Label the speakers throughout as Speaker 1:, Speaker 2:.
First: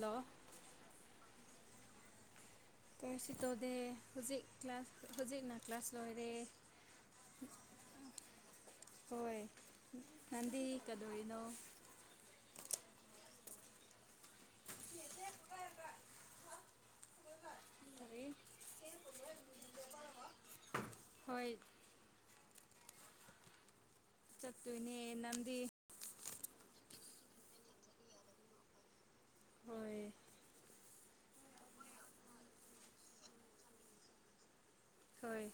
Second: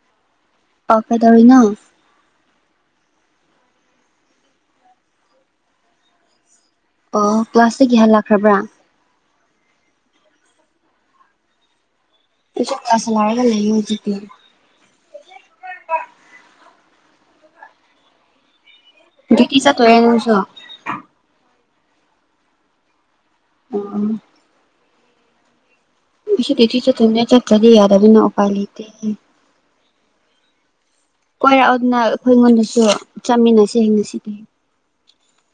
Speaker 1: Hello
Speaker 2: ꯑꯥ ꯀꯩꯗꯧꯔꯤꯅꯣ
Speaker 1: ꯀꯩꯁꯨ ꯇꯧꯗꯦ ꯍꯧꯖꯤꯛ ꯀ꯭ꯂꯥꯁ ꯍꯧꯖꯤꯛꯅ ꯀ꯭ꯂꯥꯁ ꯂꯣꯏꯔꯦ
Speaker 2: ꯑꯣ ꯀ꯭ꯂꯥꯁꯇꯒꯤ ꯍꯜꯂꯥꯛꯈ꯭ꯔꯕ꯭ꯔꯥ
Speaker 1: ꯍꯣꯏ ꯅꯪꯗꯤ ꯀꯗꯧꯔꯤꯅꯣ
Speaker 2: ꯑꯩꯁꯨ ꯀ꯭ꯂꯥꯁ ꯍꯜꯂꯛꯑꯒꯥ ꯂꯩꯌꯦ ꯍꯧꯖꯤꯛꯇ
Speaker 1: [unintelligible]
Speaker 2: [unintelligible]
Speaker 1: ꯀꯔꯤ꯫ [unintelligible]
Speaker 2: ꯗ꯭ꯌꯨꯇꯤ ꯆꯠꯇꯣꯏꯔꯥ ꯅꯪꯁꯨ
Speaker 1: ꯍꯣꯏ
Speaker 2: ꯎꯝ ꯎꯝ
Speaker 1: ꯆꯠꯇꯣꯏꯅꯦ ꯅꯪꯗꯤ
Speaker 2: ꯑꯩꯁꯨ ꯗ꯭ꯌꯨꯇꯤ ꯆꯠꯇꯣꯏꯅꯤꯅꯥ ꯆꯠꯇ꯭ꯔꯗꯤ ꯌꯥꯗꯕꯅꯤꯅꯥ ꯎꯄꯥꯏ ꯂꯩꯇꯦ
Speaker 1: ꯍꯣꯏ
Speaker 2: ꯀꯣꯏꯔꯛꯎꯅꯥ ꯏꯄꯨꯡ ꯑꯅꯤꯁꯨ ꯆꯠꯃꯤꯟꯅꯁꯦ ꯉꯁꯤꯗꯤ
Speaker 1: ꯍꯣꯏ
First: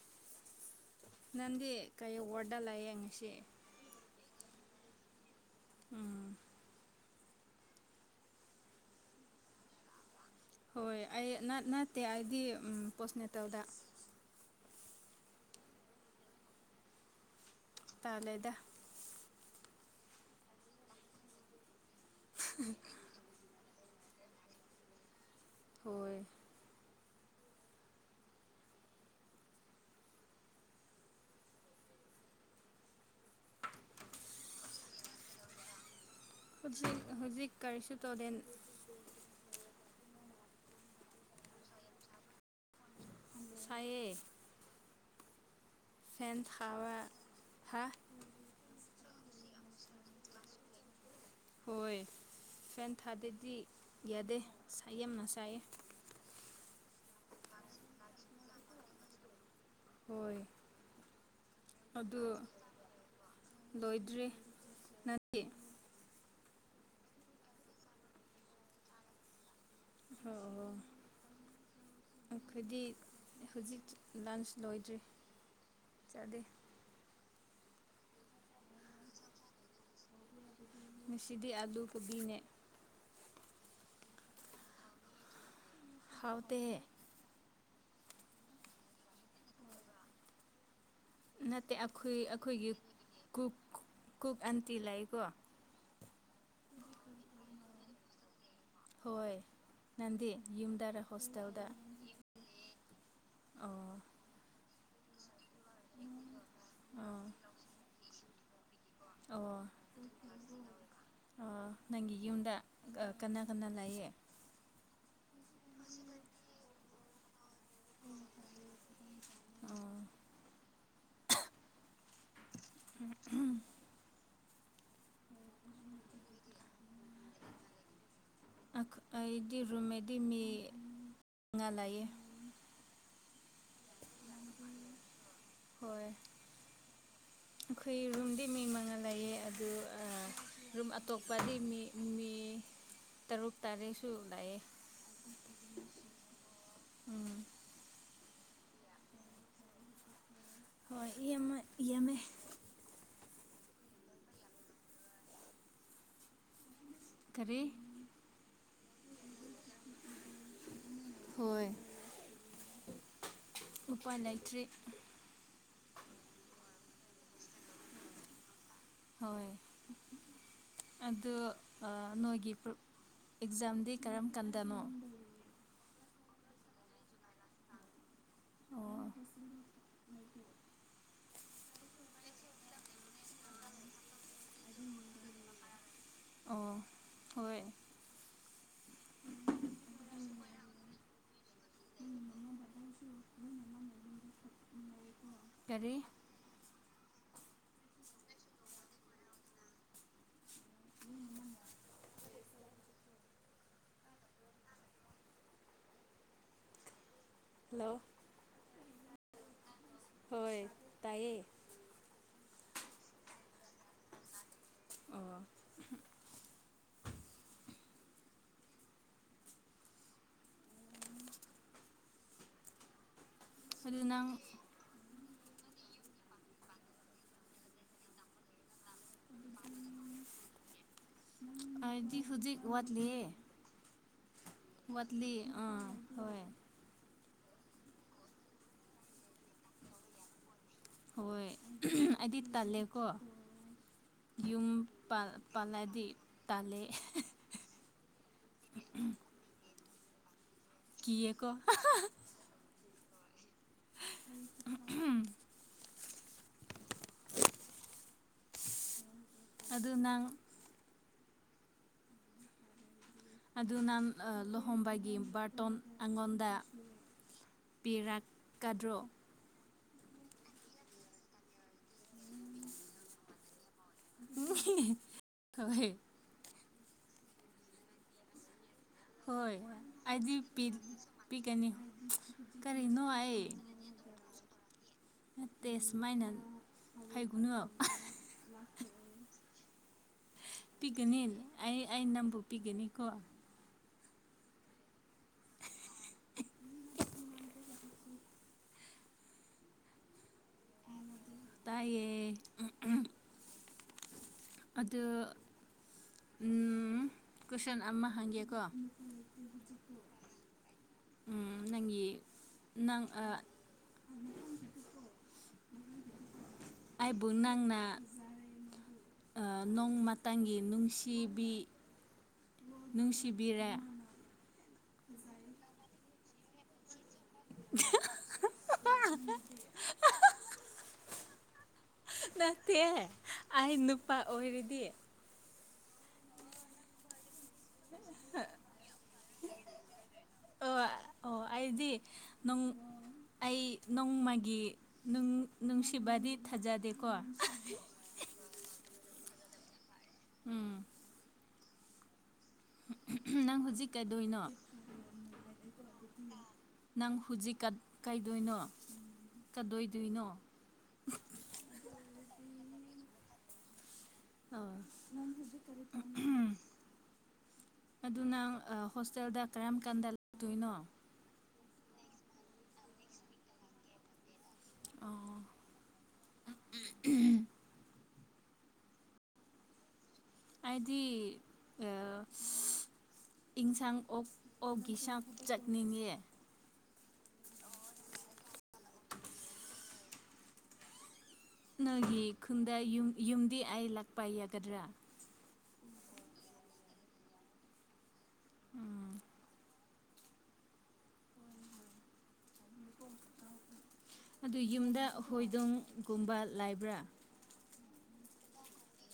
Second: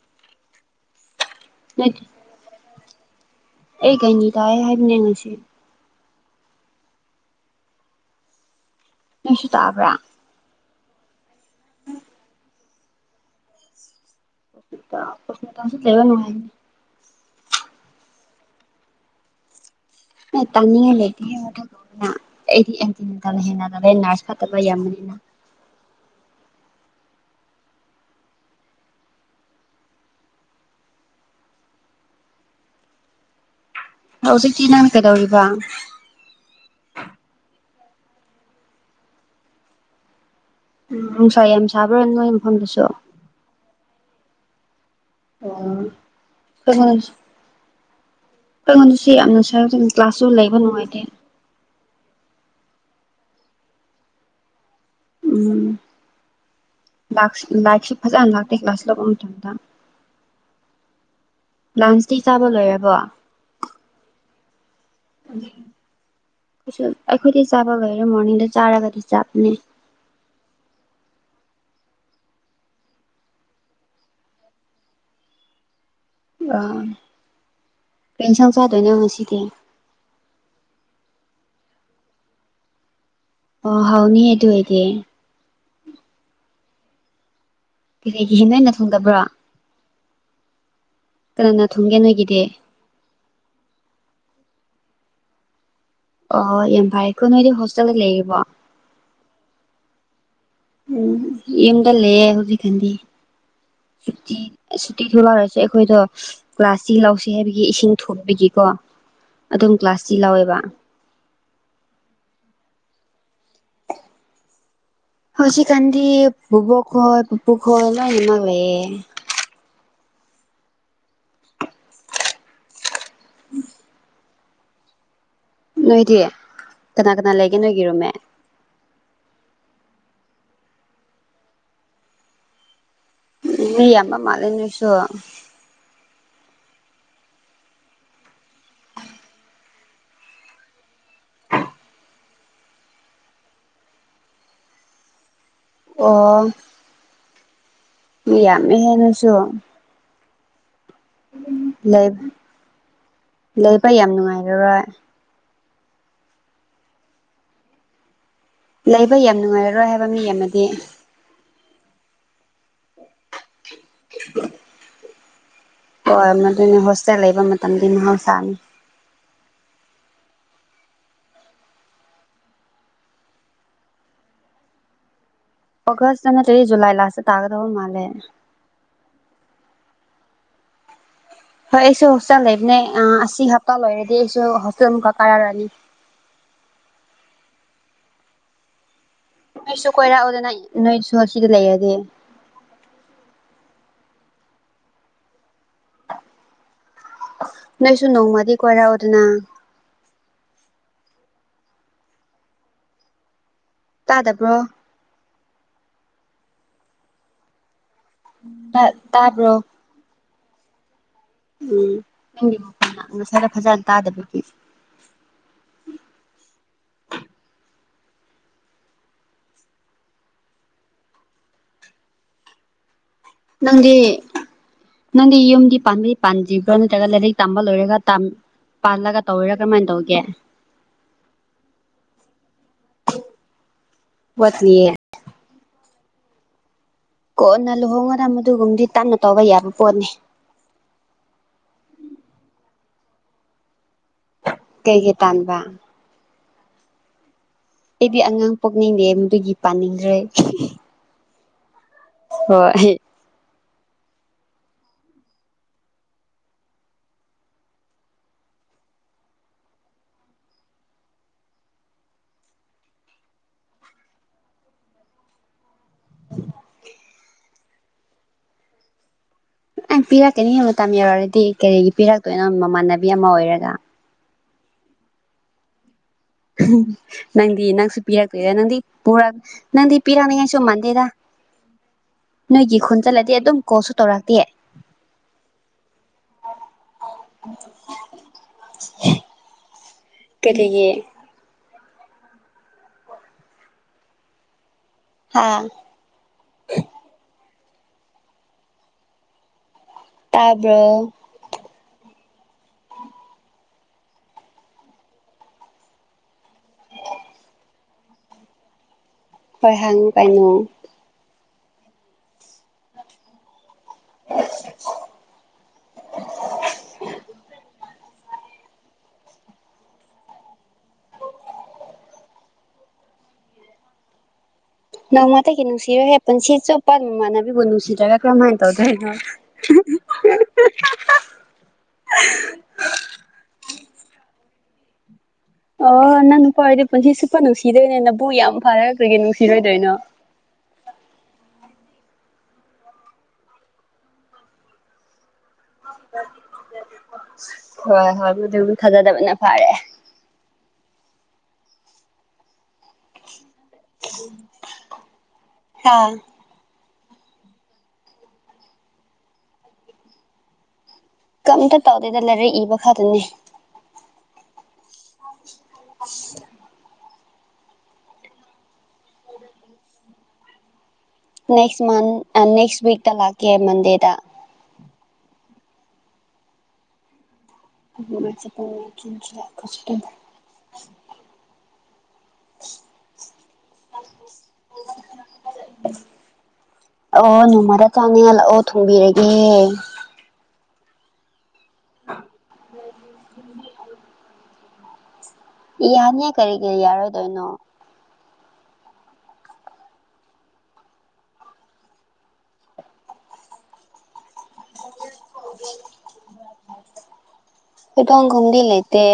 Speaker 1: ꯅꯪꯗꯤ
Speaker 2: ꯅꯣꯏ
Speaker 1: ꯀꯩ ꯋꯥꯔꯠꯗ ꯂꯩꯌꯦ ꯉꯁꯤ
Speaker 2: ꯑꯩ ꯒꯥꯏꯅꯤ ꯇꯥꯏꯌꯦ ꯍꯥꯏꯕꯅꯤ ꯉꯁꯤ
Speaker 1: ꯎꯝ
Speaker 2: ꯅꯪꯁꯨ ꯇꯥꯕ꯭ꯔꯥ
Speaker 1: ꯍꯣꯏ ꯑꯩ ꯅꯠ ꯅꯠꯇꯦ ꯑꯩꯗꯤ ꯄꯣꯁꯅꯦꯇꯜꯗꯥ
Speaker 2: ꯄꯣꯁꯅꯦꯇꯜꯁꯦ ꯂꯩꯕꯥ ꯅꯨꯉꯥꯏꯕꯅꯤ
Speaker 1: ꯇꯟꯂꯦꯗ
Speaker 2: ꯇꯥꯟꯅꯤꯉꯏ ꯂꯩꯇꯦ ꯑꯩꯗꯤ [unintelligible] ꯍꯦꯟꯅ [unintelligible] ꯅꯥꯔꯁ ꯐꯠꯇꯕ ꯌꯥꯝꯕꯅꯤꯅ
Speaker 1: ꯍꯣꯏ
Speaker 2: ꯍꯧꯖꯤꯛꯇꯤ ꯅꯪ ꯀꯩꯗꯧꯔꯤꯕ
Speaker 1: ꯍꯧꯖꯤꯛ ꯍꯧꯖꯤꯛ ꯀꯔꯤꯁꯨ ꯇꯧꯗ‌ꯦ
Speaker 2: ꯎꯝ ꯅꯨꯡꯁꯥ ꯌꯥꯝ ꯁꯥꯕ꯭ꯔꯥ ꯅꯣꯏ ꯃꯐꯝꯗꯨꯁꯨ
Speaker 1: ꯁꯥꯏꯌꯦ
Speaker 2: ꯑꯣ
Speaker 1: ꯐꯦꯟ ꯊꯕꯥ ꯍꯥ
Speaker 2: [unintelligible] ꯉꯁꯤ ꯌꯥꯝꯅ ꯁꯥꯏꯗꯥ ꯀ꯭ꯂꯥꯁꯁꯨ ꯂꯩꯕ ꯅꯨꯡꯉꯥꯏꯇꯦ
Speaker 1: ꯍꯣꯏ ꯐꯦꯟ ꯊꯥꯗꯥꯗꯤ ꯌꯥꯗꯦ ꯌꯥꯝꯅ ꯁꯥꯏꯌꯦ
Speaker 2: ꯎꯝ ꯂꯥꯛꯁꯨ ꯂꯥꯏꯔꯤꯛꯁꯨ ꯐꯖꯅ ꯂꯥꯛꯇꯦ ꯀ꯭ꯂꯥꯁ ꯂꯧꯕ ꯃꯇꯝꯗ
Speaker 1: ꯍꯣꯏ
Speaker 2: ꯂꯟꯁꯇꯤ
Speaker 1: ꯑꯗꯨ
Speaker 2: ꯆꯥꯕ ꯂꯣꯏꯔꯕꯣ
Speaker 1: ꯂꯣꯏꯗ꯭ꯔꯤ ꯅꯪ
Speaker 2: ꯑꯩꯁꯨ ꯑꯩꯈꯣꯏꯗꯤ ꯆꯥꯕ ꯂꯣꯏꯔꯥ ꯃꯣꯔꯅꯤꯡꯗ ꯆꯥꯔꯒꯗꯤ ꯆꯥꯕꯅꯦ
Speaker 1: ꯑꯣ ꯑꯣ ꯑꯩꯈꯣꯏꯗꯤ ꯍꯧꯖꯤꯛ ꯂꯟꯁ ꯂꯣꯏꯗ꯭ꯔꯤ ꯆꯠꯂꯤ
Speaker 2: ꯑꫭ ꯀꯔꯤ ꯏꯟꯁꯥꯡ ꯆꯥꯗꯣꯏꯅꯣ ꯉꯁꯤꯗꯤ
Speaker 1: ꯉꯁꯤꯗꯤ ꯑꯥꯂꯨ ꯀꯣꯕꯤꯅꯦ
Speaker 2: ꯑꯣ ꯍꯥꯎꯅꯤꯍꯦ ꯑꯗꯨꯑꯣꯏꯗꯤ
Speaker 1: ꯍꯥꯎꯇꯦ
Speaker 2: ꯀꯔꯤꯒꯤ ꯅꯣꯏꯅ ꯊꯣꯡꯗꯕ꯭ꯔꯥ ꯀꯅꯥꯅ
Speaker 1: ꯅꯠꯇꯦ
Speaker 2: ꯊꯣꯡꯒꯦ
Speaker 1: ꯑꯩꯈꯣꯏ
Speaker 2: ꯅꯣꯏꯒꯤꯗꯤ
Speaker 1: ꯑꯩꯈꯣꯏꯒꯤ ꯀꯨꯛ ꯀꯨꯛ ꯑꯟꯇꯤ ꯂꯩꯀꯣ
Speaker 2: ꯑꯣ ꯌꯥꯝ ꯐꯩꯀꯣ ꯅꯣꯏꯗꯤ ꯍꯣꯁꯇꯦꯜꯗ ꯂꯩꯔꯤꯕꯣ
Speaker 1: ꯍꯣꯏ ꯅꯟꯗꯤ ꯌꯨꯝ
Speaker 2: ꯎꯝ ꯌꯨꯝꯗ ꯂꯩꯌꯦ ꯍꯧꯖꯤꯛ ꯀꯥꯟꯗꯤ
Speaker 1: ꯑꯣ
Speaker 2: ꯁꯨꯇꯤ ꯁꯨꯇꯤ ꯊꯣꯛꯂꯔꯁꯦ ꯑꯩꯈꯣꯏꯗꯣ ꯀ꯭ꯂꯥꯁꯇꯤ
Speaker 1: ꯑꯣ
Speaker 2: ꯂꯧꯁꯤ ꯍꯥꯏꯕꯒꯤ ꯏꯁꯤꯡ ꯊꯨꯝꯕꯒꯤꯀꯣ
Speaker 1: ꯑꯣ
Speaker 2: ꯑꯗꯨꯝ ꯀ꯭ꯂꯥꯁꯇꯤ ꯂꯧꯋꯦꯕ
Speaker 1: ꯑꯣ ꯅꯪꯒꯤ ꯌꯨꯝꯗ ꯑ ꯀꯅꯥ ꯀꯅꯥ ꯂꯩꯌꯦ
Speaker 2: ꯍꯧꯖꯤꯀꯥꯟꯗꯤ ꯕꯨꯕꯣꯛ ꯈꯣꯏ ꯄꯨꯄꯨ ꯈꯣꯏ ꯂꯣꯏꯅꯃꯛ ꯂꯩꯌꯦ
Speaker 1: ꯑꯥ
Speaker 2: [unintelligible] ꯅꯣꯏꯗꯤ ꯀꯅꯥ ꯀꯅꯥ ꯂꯩꯒꯦ ꯅꯣꯏꯒꯤ ꯔꯨꯝꯃꯦꯠ
Speaker 1: ꯑꯩꯗꯤ ꯔꯨꯝꯃꯦꯠꯇꯤ ꯃꯤ ꯃꯉꯥ ꯂꯩꯌꯦ
Speaker 2: ꯃꯤ ꯌꯥꯝꯕ ꯃꯥꯟꯂꯦ ꯅꯣꯏꯁꯨ
Speaker 1: ꯍꯣꯏ ꯑꯩꯈꯣꯏ ꯔꯨꯝꯗꯤ ꯃꯤ ꯃꯉꯥ ꯂꯩꯌꯦ ꯑꯗꯨ ꯑꯥ ꯔꯨꯝ ꯑꯇꯣꯞꯄꯗꯤ ꯃꯤ ꯃꯤ ꯇꯔꯨꯛ ꯇꯥꯔꯦꯠꯁꯨ ꯂꯩ
Speaker 2: ꯑꯣ
Speaker 1: ꯎꯝ
Speaker 2: ꯃꯤ ꯌꯥꯝꯃꯦꯍꯦ ꯅꯣꯏꯁꯨ
Speaker 1: ꯍꯣꯏ ꯃꯤ ꯑꯃ ꯌꯥꯝꯃꯦ
Speaker 2: ꯂꯩꯕꯥ ꯌꯥꯝ ꯅꯨꯡꯉꯥꯏꯔꯔꯣꯏ
Speaker 1: ꯀꯔꯤ
Speaker 2: ꯂꯩꯕ ꯌꯥꯝ ꯅꯨꯡꯉꯥꯏꯔꯔꯣꯏ ꯍꯥꯏꯕ ꯃꯤ ꯌꯥꯝꯃꯗꯤ
Speaker 1: ꯍꯣꯏ
Speaker 2: [unintelligible]
Speaker 1: ꯎꯄꯥꯏ ꯂꯩꯇ꯭ꯔꯤ
Speaker 2: ꯍꯣꯏ ꯃꯗꯨꯅꯦ ꯍꯣꯁꯇꯦꯜ ꯂꯩꯕ ꯃꯇꯝꯗꯤ ꯃꯍꯧꯁꯥꯅꯤ
Speaker 1: ꯍꯣꯏ ꯑꯗꯨ ꯑ ꯅꯣꯏꯒꯤ ꯑꯦꯛꯖꯥꯝꯗꯤ ꯀꯔꯝ ꯀꯥꯟꯗꯅꯣ
Speaker 2: ꯑꯣꯒꯁꯇ ꯅꯠꯇ꯭ꯔꯗꯤ ꯖꯨꯂꯥꯏ ꯂꯥꯁ ꯇꯥ ꯇꯥꯒꯗꯕꯥ ꯃꯥꯜꯂꯦ
Speaker 1: ꯑꯣ
Speaker 2: ꯍꯣꯏ ꯑꯩꯁꯨ ꯍꯣꯁꯇꯦꯜ ꯂꯩꯕꯅꯦ ꯑ ꯑꯁꯤ ꯍꯞꯇꯥ ꯂꯣꯏꯔꯗꯤ ꯑꯩꯁꯨ ꯍꯣꯁꯇꯦꯜ ꯑꯃꯨꯛꯀ ꯀꯥꯔꯛꯑꯅꯤ
Speaker 1: ꯑꯣ ꯍꯣꯏ
Speaker 2: ꯅꯣꯏꯁꯨ ꯀꯣꯏꯔꯛꯎꯗꯅ ꯅꯣꯏꯁꯨ ꯑꯁꯤꯗ ꯂꯩꯔꯗꯤ
Speaker 1: ꯀꯔꯤ
Speaker 2: ꯅꯣꯏꯁꯨ ꯅꯣꯡꯃꯗꯤ ꯀꯣꯏꯔꯛꯎꯗꯅ ꯇꯥꯗꯕ꯭ꯔꯣ
Speaker 1: ꯍꯜꯂꯣ
Speaker 2: ꯇꯥ ꯇꯥꯕ꯭ꯔꯣ
Speaker 1: ꯍꯣꯏ ꯇꯥꯏꯌꯦ
Speaker 2: ꯎꯝ [unintelligible] ꯉꯁꯥꯏꯅ ꯐꯖꯟ ꯇꯥꯗꯕꯒꯤ
Speaker 1: ꯑꯣ
Speaker 2: ꯅꯪꯗꯤ
Speaker 1: ꯑꯗꯨꯗꯤ ꯅꯪ
Speaker 2: ꯅꯪꯗꯤ ꯌꯨꯝꯗꯤ ꯄꯥꯟꯗꯤ ꯄꯥꯟꯗ꯭ꯔꯤꯕ꯭ꯔꯥ ꯅꯠꯇ꯭ꯔꯒ ꯂꯥꯏꯔꯤꯛ ꯇꯝꯕ ꯂꯣꯏꯔꯒ ꯇꯝ ꯄꯥꯜꯂꯒ ꯇꯧꯔꯤꯔ ꯀꯔꯝꯃꯥꯏꯟ ꯇꯧꯔꯤꯒꯦ
Speaker 1: [unintelligible] ꯍꯧꯖꯤꯛ ꯍꯧꯖꯤꯛ ꯋꯥꯠꯂꯤꯌꯦ
Speaker 2: ꯋꯥꯠꯂꯤꯌꯦ
Speaker 1: ꯋꯥꯠꯂꯤ ꯑꯥ ꯍꯣꯏ
Speaker 2: ꯀꯣꯟꯅ ꯂꯨꯍꯣꯡꯉꯔ ꯃꯗꯨꯒꯨꯝꯕꯗꯤ ꯇꯟꯅ ꯇꯧꯕ ꯌꯥꯕ ꯄꯣꯠꯅꯤ
Speaker 1: ꯑꯍꯣꯏ ꯑꯩꯗꯤ ꯇꯜꯂꯦꯀꯣ ꯌꯨꯝ
Speaker 2: ꯀꯩꯒꯤ
Speaker 1: ꯄꯥꯜ
Speaker 2: ꯇꯥꯟꯕ
Speaker 1: ꯄꯥꯜꯂꯗꯤ ꯇꯜꯂꯦꯍꯦ
Speaker 2: ꯑꯩꯗꯤ ꯑꯉꯥꯡ ꯄꯣꯛꯅꯤꯡꯗꯦ ꯃꯗꯨꯒꯤ ꯄꯥꯅꯤꯡꯗ꯭ꯔꯦ
Speaker 1: ꯀꯤꯌꯦꯀꯣ
Speaker 2: ꯍꯣꯏ
Speaker 1: [unintelligible] [unintelligible] ꯑꯗꯨ ꯅꯪ ꯑꯗꯨ ꯅꯪ ꯑ ꯂꯨꯍꯣꯡꯕꯒꯤ ꯕꯥꯔꯇꯣꯟ ꯑꯩꯉꯣꯟꯗ ꯄꯤꯔꯥꯠ ꯀꯥꯗ꯭ꯔꯣ
Speaker 2: ꯑꯥꯏꯝ ꯄꯤꯔꯛꯀꯅꯤꯍꯦ ꯃꯇꯝ ꯌꯧꯔꯛꯔꯗꯤ ꯀꯔꯤꯒꯤ ꯄꯤꯔꯛꯇꯣꯏꯅꯣ ꯃꯃꯥꯟꯅꯕꯤ ꯑꯃ ꯑꯣꯏꯔꯒ
Speaker 1: ꯍꯣꯏ
Speaker 2: ꯅꯪꯗꯤ ꯅꯪꯁꯨ ꯄꯤꯔꯛꯇꯣꯏꯔ ꯅꯪꯗꯤ ꯄꯨꯔꯛ
Speaker 1: ꯍꯣꯏ
Speaker 2: ꯅꯪꯗꯤ
Speaker 1: ꯑꯩꯗꯤ
Speaker 2: ꯄꯤꯔꯛꯅꯤꯡꯉꯥꯏꯁꯨꯨ ꯃꯥꯟꯗꯦꯗ
Speaker 1: ꯄꯤꯒꯅꯤ
Speaker 2: ꯅꯣꯏꯒꯤ ꯈꯨꯟ
Speaker 1: ꯀꯔꯤꯅꯣ
Speaker 2: ꯆꯠꯂꯗꯤ
Speaker 1: ꯑꯩ
Speaker 2: ꯑꯗꯨꯝ ꯀꯣꯜꯁꯨ ꯇꯧꯔꯛꯇꯦ
Speaker 1: ꯅꯠꯇꯦ ꯁꯨꯃꯥꯏꯅꯟ ꯍꯥꯏꯒꯨꯅ [unintelligible]
Speaker 2: ꯀꯔꯤꯒꯤ
Speaker 1: ꯄꯤꯒꯅꯤꯟ ꯑꯩ ꯑꯩ ꯅꯪꯕꯨ ꯄꯤꯒꯅꯤꯀꯣ
Speaker 2: ꯍꯥꯥ ꯇꯥꯕ꯭ꯔꯣ
Speaker 1: ꯇꯥꯏꯌꯦ ꯑꯗꯨ ꯎꯝ ꯀꯣꯏꯁꯟ ꯑꯃ ꯍꯪꯒꯦꯀꯣ
Speaker 2: ꯍꯣꯏ ꯍꯪꯉꯨ ꯀꯩꯅꯣ
Speaker 1: ꯎꯝ ꯅꯪꯒꯤ ꯅꯪ ꯑ
Speaker 2: [unintelligible]
Speaker 1: ꯑꯥꯏꯕꯨꯨ ꯅꯪꯅ ꯑ ꯅꯣꯡꯃꯥꯇꯪꯒꯤ ꯅꯨꯡꯁꯤꯕꯤ ꯅꯨꯡꯁꯤꯕꯤꯔꯦ
Speaker 2: ꯅꯣꯡꯃꯇꯒꯤ ꯅꯨꯡꯁꯤꯔꯣꯏꯍꯦ ꯄꯨꯟꯁꯤ ꯆꯨꯞꯄ ꯃꯃꯥꯟꯅꯕꯤꯕꯨ ꯅꯨꯡꯁꯤꯗ꯭ꯔꯒ ꯀꯔꯝꯃꯥꯏꯟ ꯇꯧꯗꯣꯏꯅꯣ
Speaker 1: ꯅꯠꯇꯦ ꯑꯩ ꯅꯨꯄꯥ ꯑꯣꯏꯔꯗꯤ
Speaker 2: ꯑꯣ ꯅꯪ ꯅꯨꯄꯥ ꯑꯣꯏꯔꯗꯤ ꯄꯨꯟꯁꯤ ꯆꯨꯞꯄ ꯅꯨꯡꯁꯤꯗꯣꯏꯅꯦ ꯅꯥꯕꯨ ꯌꯥꯝ ꯐꯥꯔꯒ ꯀ꯭ꯔꯤꯒꯤ ꯅꯨꯡꯁꯤꯔꯣꯏꯗꯣꯏꯅꯣ
Speaker 1: ꯑꯣꯏ ꯑꯣ ꯑꯩꯗꯤ ꯅꯨꯡ ꯑꯩ ꯅꯣꯡꯃꯒꯤ ꯅꯨꯡ ꯅꯨꯡꯁꯤꯕꯗꯤ ꯊꯥꯖꯗꯦꯀꯣ
Speaker 2: ꯍꯣꯏ ꯍꯣꯏ [unintelligible] ꯊꯥꯖꯗꯕꯅ ꯐꯔꯦ
Speaker 1: ꯎꯝ ꯅꯪ ꯍꯧꯖꯤꯛ ꯀꯩꯗꯧꯏꯅꯣ
Speaker 2: ꯍꯥꯥ
Speaker 1: ꯅꯪ ꯍꯨꯖꯤꯛ ꯀꯩꯏꯗꯣꯏꯅꯣ ꯀꯗꯣꯏꯗꯣꯏꯅꯣ
Speaker 2: ꯀꯝꯇ ꯇꯧꯗꯦꯗ ꯂꯥꯏꯔꯛ ꯏꯕ ꯈꯛꯇꯅꯤ
Speaker 1: ꯑ ꯅꯪ ꯍꯧꯖꯤꯛꯀꯔꯤ ꯑꯗꯨ ꯅꯪ ꯍꯣꯁꯇꯦꯜꯗ ꯀꯔꯝ ꯀꯥꯟꯗ ꯂꯥꯛꯇꯣꯏꯅꯣ
Speaker 2: ꯅꯦꯛꯁ ꯃꯟ ꯑ ꯅꯦꯛꯁ ꯋꯤꯛꯛꯇ ꯂꯥꯛꯀꯦ ꯃꯟꯗꯦꯗ
Speaker 1: ꯑꯣ
Speaker 2: [unintelligible]
Speaker 1: ꯍꯥꯏꯗꯤ ꯑ ꯏꯟꯁꯥꯡ ꯑꯣꯛ ꯑꯣꯛꯀꯤ ꯁꯥꯡ ꯆꯠꯅꯤꯡꯉꯦ
Speaker 2: ꯑꯣ ꯅꯣꯡꯃꯔ ꯆꯥꯅꯤꯡꯉ ꯂꯥꯛꯑꯣ ꯊꯣꯡꯕꯤꯔꯒꯦ
Speaker 1: ꯅꯪꯒꯤ ꯈꯨꯟꯗ ꯌꯨ ꯌꯨꯝꯗꯤ ꯑꯩ ꯂꯥꯛꯄ ꯌꯥꯒꯗ꯭ꯔꯥ
Speaker 2: ꯌꯥꯅꯤꯌꯦ ꯀꯔꯤꯒꯤ ꯌꯥꯔꯣꯏꯗꯣꯏꯅꯣ
Speaker 1: ꯎꯝ ꯑꯗꯨ ꯌꯨꯝꯗ ꯍꯣꯏꯗꯣꯡꯒꯨꯝꯕ ꯂꯥꯏꯕ꯭ꯔꯥ
Speaker 2: ꯇꯪꯒꯨꯝꯗꯤ ꯂꯩꯇꯦ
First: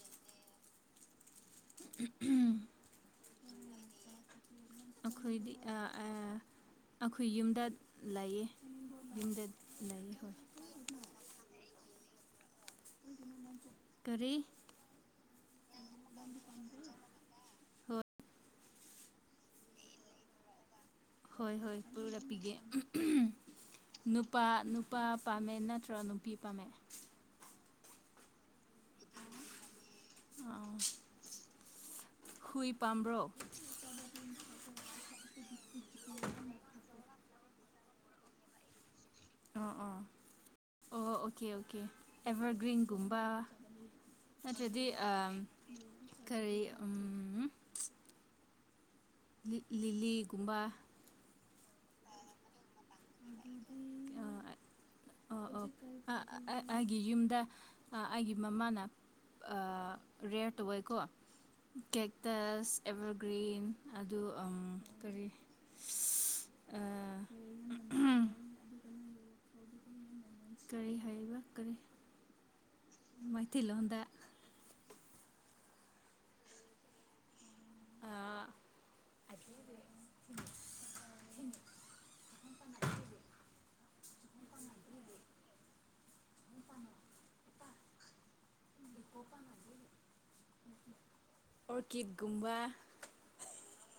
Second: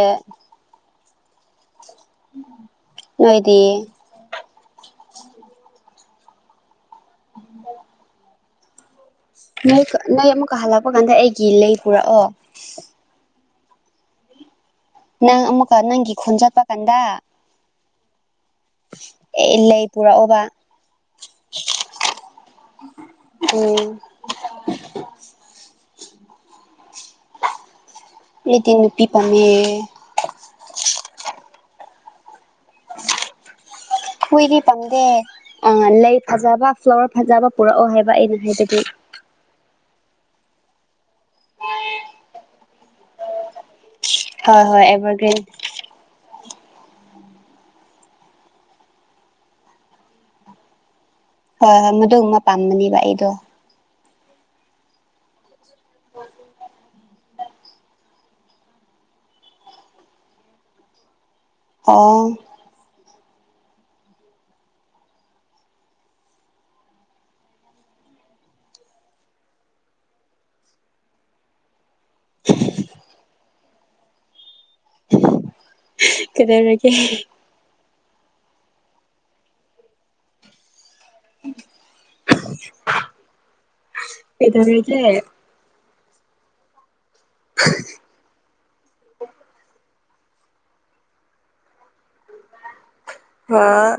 Speaker 1: ꯎꯝ
Speaker 2: ꯅꯣꯏꯗꯤ
Speaker 1: ꯑꯈꯣꯏꯗꯤ ꯑ ꯑ ꯑꯈꯣꯏ ꯌꯨꯝꯗ ꯂꯩꯌꯦ ꯌꯨꯝꯗ
Speaker 2: ꯅꯣꯏ
Speaker 1: ꯂꯩꯌꯦ
Speaker 2: ꯅꯣꯏ
Speaker 1: ꯍꯣꯏ
Speaker 2: ꯑꯃꯨꯛꯀ ꯍꯜꯂꯛꯄ ꯀꯥꯟꯗ ꯑꯩꯒꯤ ꯂꯩ ꯄꯨꯔꯛꯑꯣ
Speaker 1: [unintelligible] ꯀꯔꯤ
Speaker 2: ꯅꯪ ꯑꯃꯨꯛꯀ ꯅꯪꯒꯤ ꯈꯣꯟ ꯆꯠꯄ ꯀꯥꯟꯗ
Speaker 1: ꯍꯣꯏ
Speaker 2: ꯂꯩ ꯄꯨꯔꯛ ꯑꯣꯕ
Speaker 1: ꯍꯣꯏ ꯍꯣꯏ ꯄꯨꯔꯛꯄꯤꯒꯦ ꯅꯨꯞ
Speaker 2: ꯎꯝ
Speaker 1: ꯅꯨꯄꯥ ꯅꯨꯄꯥ ꯄꯥꯝꯃꯦ ꯅꯠꯇ꯭ꯔ ꯅꯨꯄꯤ ꯄꯥꯝꯃꯦ
Speaker 2: ꯑꯩꯗꯤ ꯅꯨꯄꯤ ꯄꯝꯃꯦ
Speaker 1: ꯑ ꯍꯨꯏ ꯄꯥꯝ꯭ꯕꯔꯣ
Speaker 2: ꯍꯨꯏꯗꯤ ꯄꯪꯗꯦ ꯑ ꯂꯩ ꯐꯖꯕ ꯐ꯭ꯂꯋꯔ ꯐꯖꯕ ꯄꯨꯔꯛꯑꯣ ꯍꯥꯏꯕ ꯑꯩꯅ ꯍꯥꯏꯕꯗꯤ
Speaker 1: ꯑꯣꯥ ꯑꯣꯥ ꯑꯣ ꯑꯣꯀꯦ ꯑꯣꯀꯦ ꯑꯦꯚꯔꯒ꯭ꯔꯤꯟꯒꯨꯝꯕ
Speaker 2: ꯍꯣꯏ ꯍꯣꯏ
Speaker 1: ꯅꯠꯇꯔꯥꯗꯤ ꯑꯝ
Speaker 2: ꯑꯦꯚꯔꯒ꯭ꯔꯤꯟ
Speaker 1: ꯀꯔꯤ ꯎꯝ ꯂꯤꯛꯂꯤꯂꯤ ꯒꯨꯝꯕ
Speaker 2: ꯍꯣꯏ ꯍꯣꯏ ꯃꯗꯨꯝ ꯄꯥꯝꯕꯅꯦꯕ ꯑꯩꯗꯣ
Speaker 1: ꯑꯣ ꯑꯣ ꯑꯩꯒꯤ ꯌꯨꯝꯗ ꯑꯩꯒꯤ ꯃꯃꯥꯅ ꯑ ꯔꯦꯌꯔ ꯇꯧ ꯑꯣꯏꯦꯀꯣ
Speaker 2: ꯑꯣ
Speaker 1: ꯀꯦꯛꯇꯁ ꯑꯦꯕꯔꯒ꯭ꯔꯤꯟ ꯑꯗꯨ ꯑꯝ ꯀꯔꯤ ꯑ ꯀꯔꯤ ꯍꯥꯏꯕ ꯀꯔꯤ ꯃꯩꯇꯩꯂꯣꯟꯗ
Speaker 2: ꯀꯩꯗꯧꯔꯒꯦ
Speaker 1: ꯑ [unintelligible]
Speaker 2: ꯀꯩꯗꯧꯔꯤꯒꯦ [unintelligible]
Speaker 1: ꯑꯣꯔꯀꯤꯠ ꯒꯨꯝꯕꯥ
Speaker 2: ꯍꯥꯥ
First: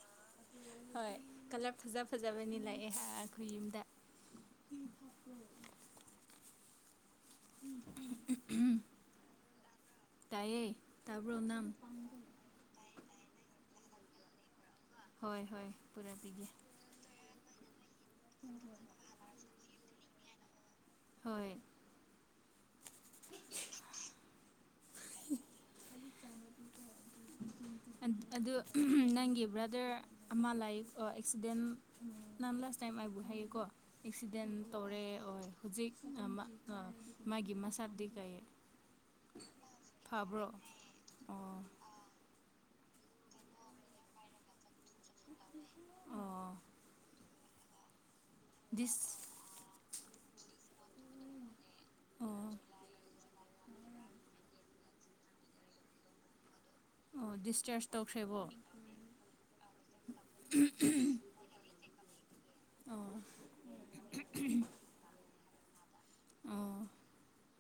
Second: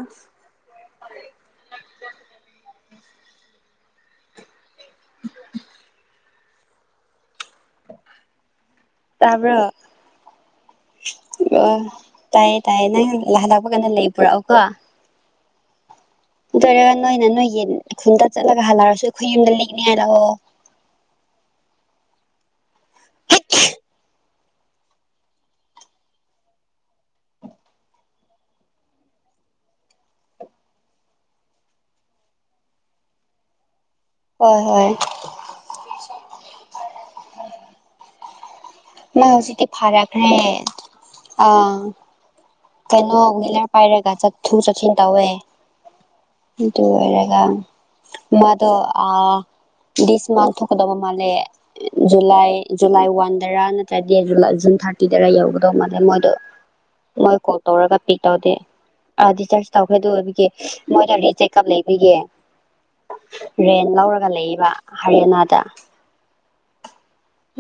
Speaker 1: ꯍꯣꯏ ꯀꯂꯔ ꯐꯖ ꯐꯖꯕꯑꯅꯤ ꯂꯥꯛꯑꯦ ꯑꯈꯣꯏ ꯌꯨꯝꯗ
Speaker 2: [inaudible]
Speaker 1: [unintelligible]
Speaker 2: ꯇꯥꯕ꯭ꯔꯣ
Speaker 1: ꯇꯥꯏꯌꯦ ꯇꯥꯕ꯭ꯔꯣ ꯅꯪ
Speaker 2: ꯑꯣ ꯇꯥꯏꯌꯦ ꯇꯥꯏꯌꯦ ꯅꯪ ꯂꯍꯜꯂꯛꯄ ꯀꯥꯟꯗꯥ ꯂꯩ ꯄꯨꯔꯛꯑꯣ ꯀꯣ
Speaker 1: ꯍꯣꯏ ꯍꯣꯏ ꯄꯨꯔꯛ ꯄꯤꯒꯦ
Speaker 2: ꯑꯗꯨ ꯑꫭꯏꯔꯥꯒ ꯅꯣꯏꯅ ꯅꯣꯏꯒꯤ ꯈꯨꯟꯗꯥ ꯆꯠꯂꯒ ꯍꯜꯂꯛꯑꯁꯨ ꯑꯩꯈꯣꯏ ꯌꯨꯝꯗ ꯂꯤꯛꯅꯤ ꯍꯥꯏ ꯂꯥꯛꯑꯣ
Speaker 1: ꯍꯣꯏ ꯑꯗꯨ ꯅꯪꯒꯤ ꯕ꯭ꯔꯥꯗꯔ ꯑꯃ ꯂꯥꯏꯐ ꯑꯦꯛꯁꯤꯗꯦꯟ ꯅꯝ ꯂꯥꯁ ꯇꯥꯏꯝ ꯑꯩꯕꯨ ꯍꯥꯏꯌꯦꯀꯣ ꯑꯦꯛꯁꯤꯗꯦꯟ
Speaker 2: ꯍꯣꯏ ꯍꯣꯏ
Speaker 1: ꯇꯧꯔꯦ ꯑꯣꯏ ꯍꯧꯖꯤꯛ ꯃꯥꯒꯤ ꯃꯁꯥꯗꯤ ꯀꯩ
Speaker 2: ꯃꯥ ꯍꯧꯖꯤꯛꯗꯤ
Speaker 1: ꯐꯕ꯭ꯔꯣ
Speaker 2: ꯐꯔꯛꯈ꯭ꯔ‌ꯦ
Speaker 1: ꯑꯣ
Speaker 2: ꯑꯝ ꯀꯩꯅꯣ ꯋꯤꯂꯔ ꯄꯥꯏꯔꯒ ꯆꯠꯊꯨ ꯆꯠꯁꯤꯟ ꯇꯧꯋꯦ
Speaker 1: ꯑꯥ
Speaker 2: ꯑꯗꯨ ꯑꯣꯏꯔꯒ ꯃꯥꯗꯣ
Speaker 1: ꯗꯤꯁ
Speaker 2: ꯑꯥ ꯂꯤꯁ ꯃꯥꯡ ꯊꯣꯛꯀꯗꯕ ꯃꯥꯜꯂꯦ
Speaker 1: ꯑꯣ
Speaker 2: ꯖꯨꯂꯥꯏ ꯖꯨꯂꯥꯏ ꯋꯥꯟꯗꯔꯥ ꯅꯠꯇ꯭ꯔꯗꯤ ꯖꯨ ꯖꯨꯟ ꯊꯥꯔꯇꯤꯗꯔ ꯌꯧꯒꯗꯧ ꯃꯥꯜꯂꯦ ꯃꯣꯏꯗꯣ
Speaker 1: [inaudible]
Speaker 2: ꯃꯣꯏ ꯀꯣꯜ
Speaker 1: ꯗꯤꯁꯆꯥꯔꯖ
Speaker 2: ꯇꯧꯔꯒ ꯄꯤꯛ
Speaker 1: ꯇꯧꯈ꯭ꯔꯦꯕꯣ
Speaker 2: ꯇꯧꯗꯦ ꯑꯥ ꯗꯤꯆꯥꯔꯖ ꯇꯧꯈ꯭ꯔ‌ꯦ ꯑꯗꯨ ꯑꯣꯏꯕꯒꯤ ꯃꯣꯏꯗꯗꯤ ꯆꯦꯛꯑꯞ ꯂꯩꯕꯒꯤ [unintelligible]
Speaker 1: ꯑꯣ
Speaker 2: ꯔꯦꯟ ꯂꯧꯔꯒ ꯂꯩꯕ ꯍꯔꯤꯌꯥꯅꯥꯗ
Speaker 1: ꯎꯝ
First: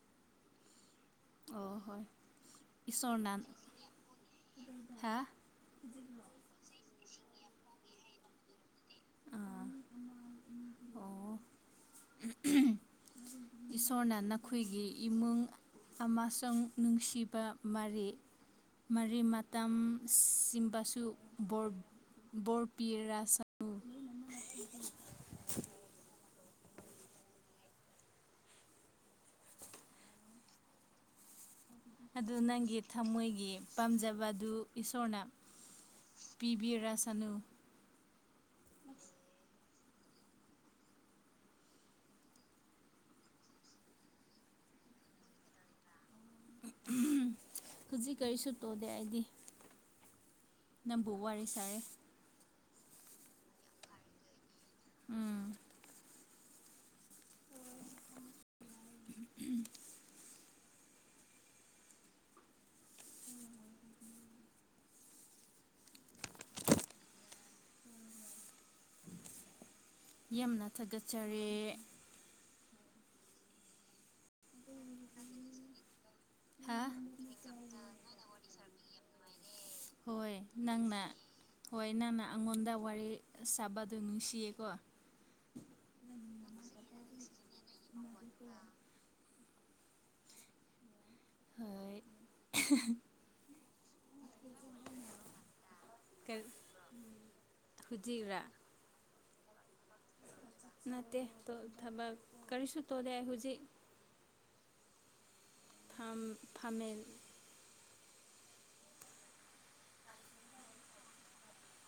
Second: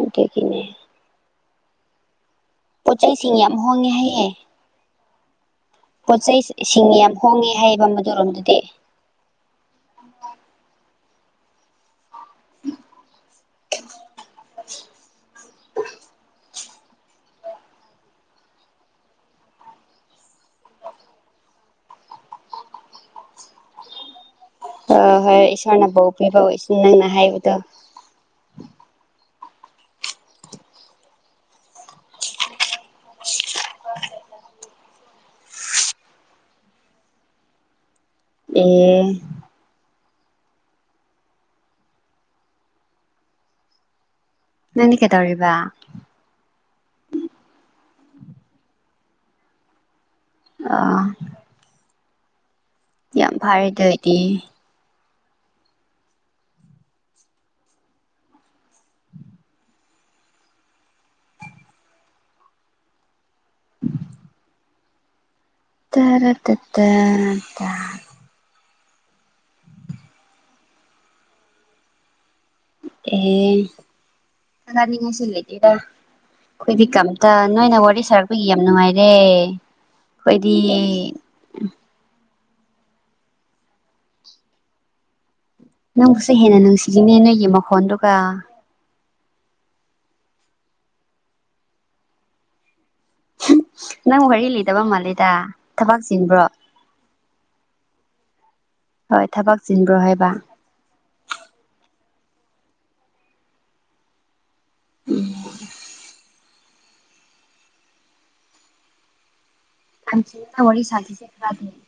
Speaker 2: ꯑꯗꯨꯒꯤꯅꯦ
Speaker 1: ꯑꯣ ꯍꯣꯏ
Speaker 2: ꯄꯣꯠ
Speaker 1: ꯏꯁꯁꯣꯔꯅꯥ
Speaker 2: ꯆꯩꯁꯤꯡ ꯌꯥꯝ ꯍꯣꯡꯉꯦ
Speaker 1: ꯍꯥ
Speaker 2: ꯄꯣꯠꯆꯩ ꯁꯤꯡ ꯌꯥꯝ ꯍꯣꯡꯉꯦ ꯍꯥꯏꯌꯦꯕ ꯃꯗꯨꯔꯣꯝꯗꯗꯤ
Speaker 1: ꯑꯥ ꯑꯣ ꯏꯁꯣꯔꯅ ꯅꯈꯣꯏꯒꯤ ꯏꯃꯨꯡ ꯑꯃꯁꯨꯡ ꯅꯨꯡꯁꯤꯕ ꯃꯔꯤ ꯃꯔꯤ ꯃꯇꯝ ꯁꯤꯟꯕꯁꯨ ꯕꯣꯔ ꯕꫭꯔ ꯄꯤꯔꯁ ꯑꯣ [unintelligible]
Speaker 2: ꯍꫭ‌ ꯍꯣꯏ ꯏꯁꯣꯔꯅ ꯕꯣꯔ ꯄꯤꯕ ꯑꯣꯏꯁꯤꯅ ꯍꯥꯏꯕꯗꯣ
Speaker 1: ꯑꯗꯨ ꯅꯪꯒꯤ ꯊꯃꯣꯏꯒꯤ ꯄꯥꯝꯖꯕ ꯑꯗꯨ ꯏꯁꯣꯔꯅ ꯄꯤꯕꯤꯔꯁꯅꯨ
Speaker 2: ꯑꯦ ꯅꯪꯗꯤ ꯀꯩꯗꯧꯔꯤꯕ
Speaker 1: ꯎꯝ [unintelligible] ꯍꯧꯖꯤꯛ ꯀꯔꯤꯁꯨ ꯇꯧꯗꯦ ꯑꯩꯗꯤ
Speaker 2: ꯑ
Speaker 1: ꯅꯪꯕꯨ ꯋꯥꯔꯤ ꯁꯥꯔꯦ
Speaker 2: ꯌꯥꯝ ꯐꯔꯦ ꯑꯗꯨ ꯑꯣꯏꯗꯤ
Speaker 1: ꯎꯝ
Speaker 2: [unintelligible] ꯇꯔꯛꯇꯥ ꯇ ꯇ
Speaker 1: ꯌꯥꯝꯅ ꯊꯥꯒꯠꯆꯔꯤ
Speaker 2: ꯑꯦ ꯁꯅꯥꯅꯤꯡꯕꯁꯨ ꯂꯩꯇꯦꯗ [unintelligible] ꯑꯩꯈꯣꯏꯗꯤ
Speaker 1: ꯍꯥ
Speaker 2: ꯀꯝꯇ ꯅꯣꯏꯅ ꯋꯥꯔꯤ ꯁꯥꯔꯛꯄꯒꯤ ꯌꯥꯝ ꯅꯨꯡꯉꯥꯏꯔꯦ
Speaker 1: ꯍꯣꯏ
Speaker 2: ꯑꯩꯈꯣꯏꯗꯤ
Speaker 1: ꯅꯪꯅ ꯍꯣꯏ ꯅꯪꯅ ꯑꯩꯉꯣꯟꯗ ꯋꯥꯔꯤ ꯁꯥꯕꯗꯨ ꯅꯨꯡꯁꯤꯌꯦꯀꯣ
Speaker 2: ꯅꯪꯕꯨꯁꯨ ꯍꯦꯟꯅ ꯅꯨꯡꯁꯤꯔꯤꯅꯦ ꯅꯣꯏꯒꯤ ꯃꯈꯣꯟꯗꯨꯒ
Speaker 1: ꯍꯣꯏ [unintelligible]
Speaker 2: ꯅꯪ ꯋꯥꯔꯤ ꯂꯤꯗꯕ ꯃꯥ ꯂꯤꯗ
Speaker 1: ꯀꯩ ꯍꯧꯖꯤꯛꯔꯥ
Speaker 2: ꯍꯣꯏ ꯊꯕꯛ ꯆꯤꯟꯕ꯭ꯔꯣ ꯍꯥꯏꯕ
Speaker 1: ꯅꯠꯇꯦ ꯊꯕꯛ ꯀꯔꯤꯁꯨ ꯇꯧꯗꯦ ꯑꯩ ꯍꯧꯖꯤꯛ
Speaker 2: ꯎꯝ
Speaker 1: ꯐꯝ ꯐꯝꯃꯦ
Speaker 2: ꯑ ꯋꯥ ꯋꯥꯔꯤ ꯁꯥ ꯈꯔꯅꯤ [unintelligible]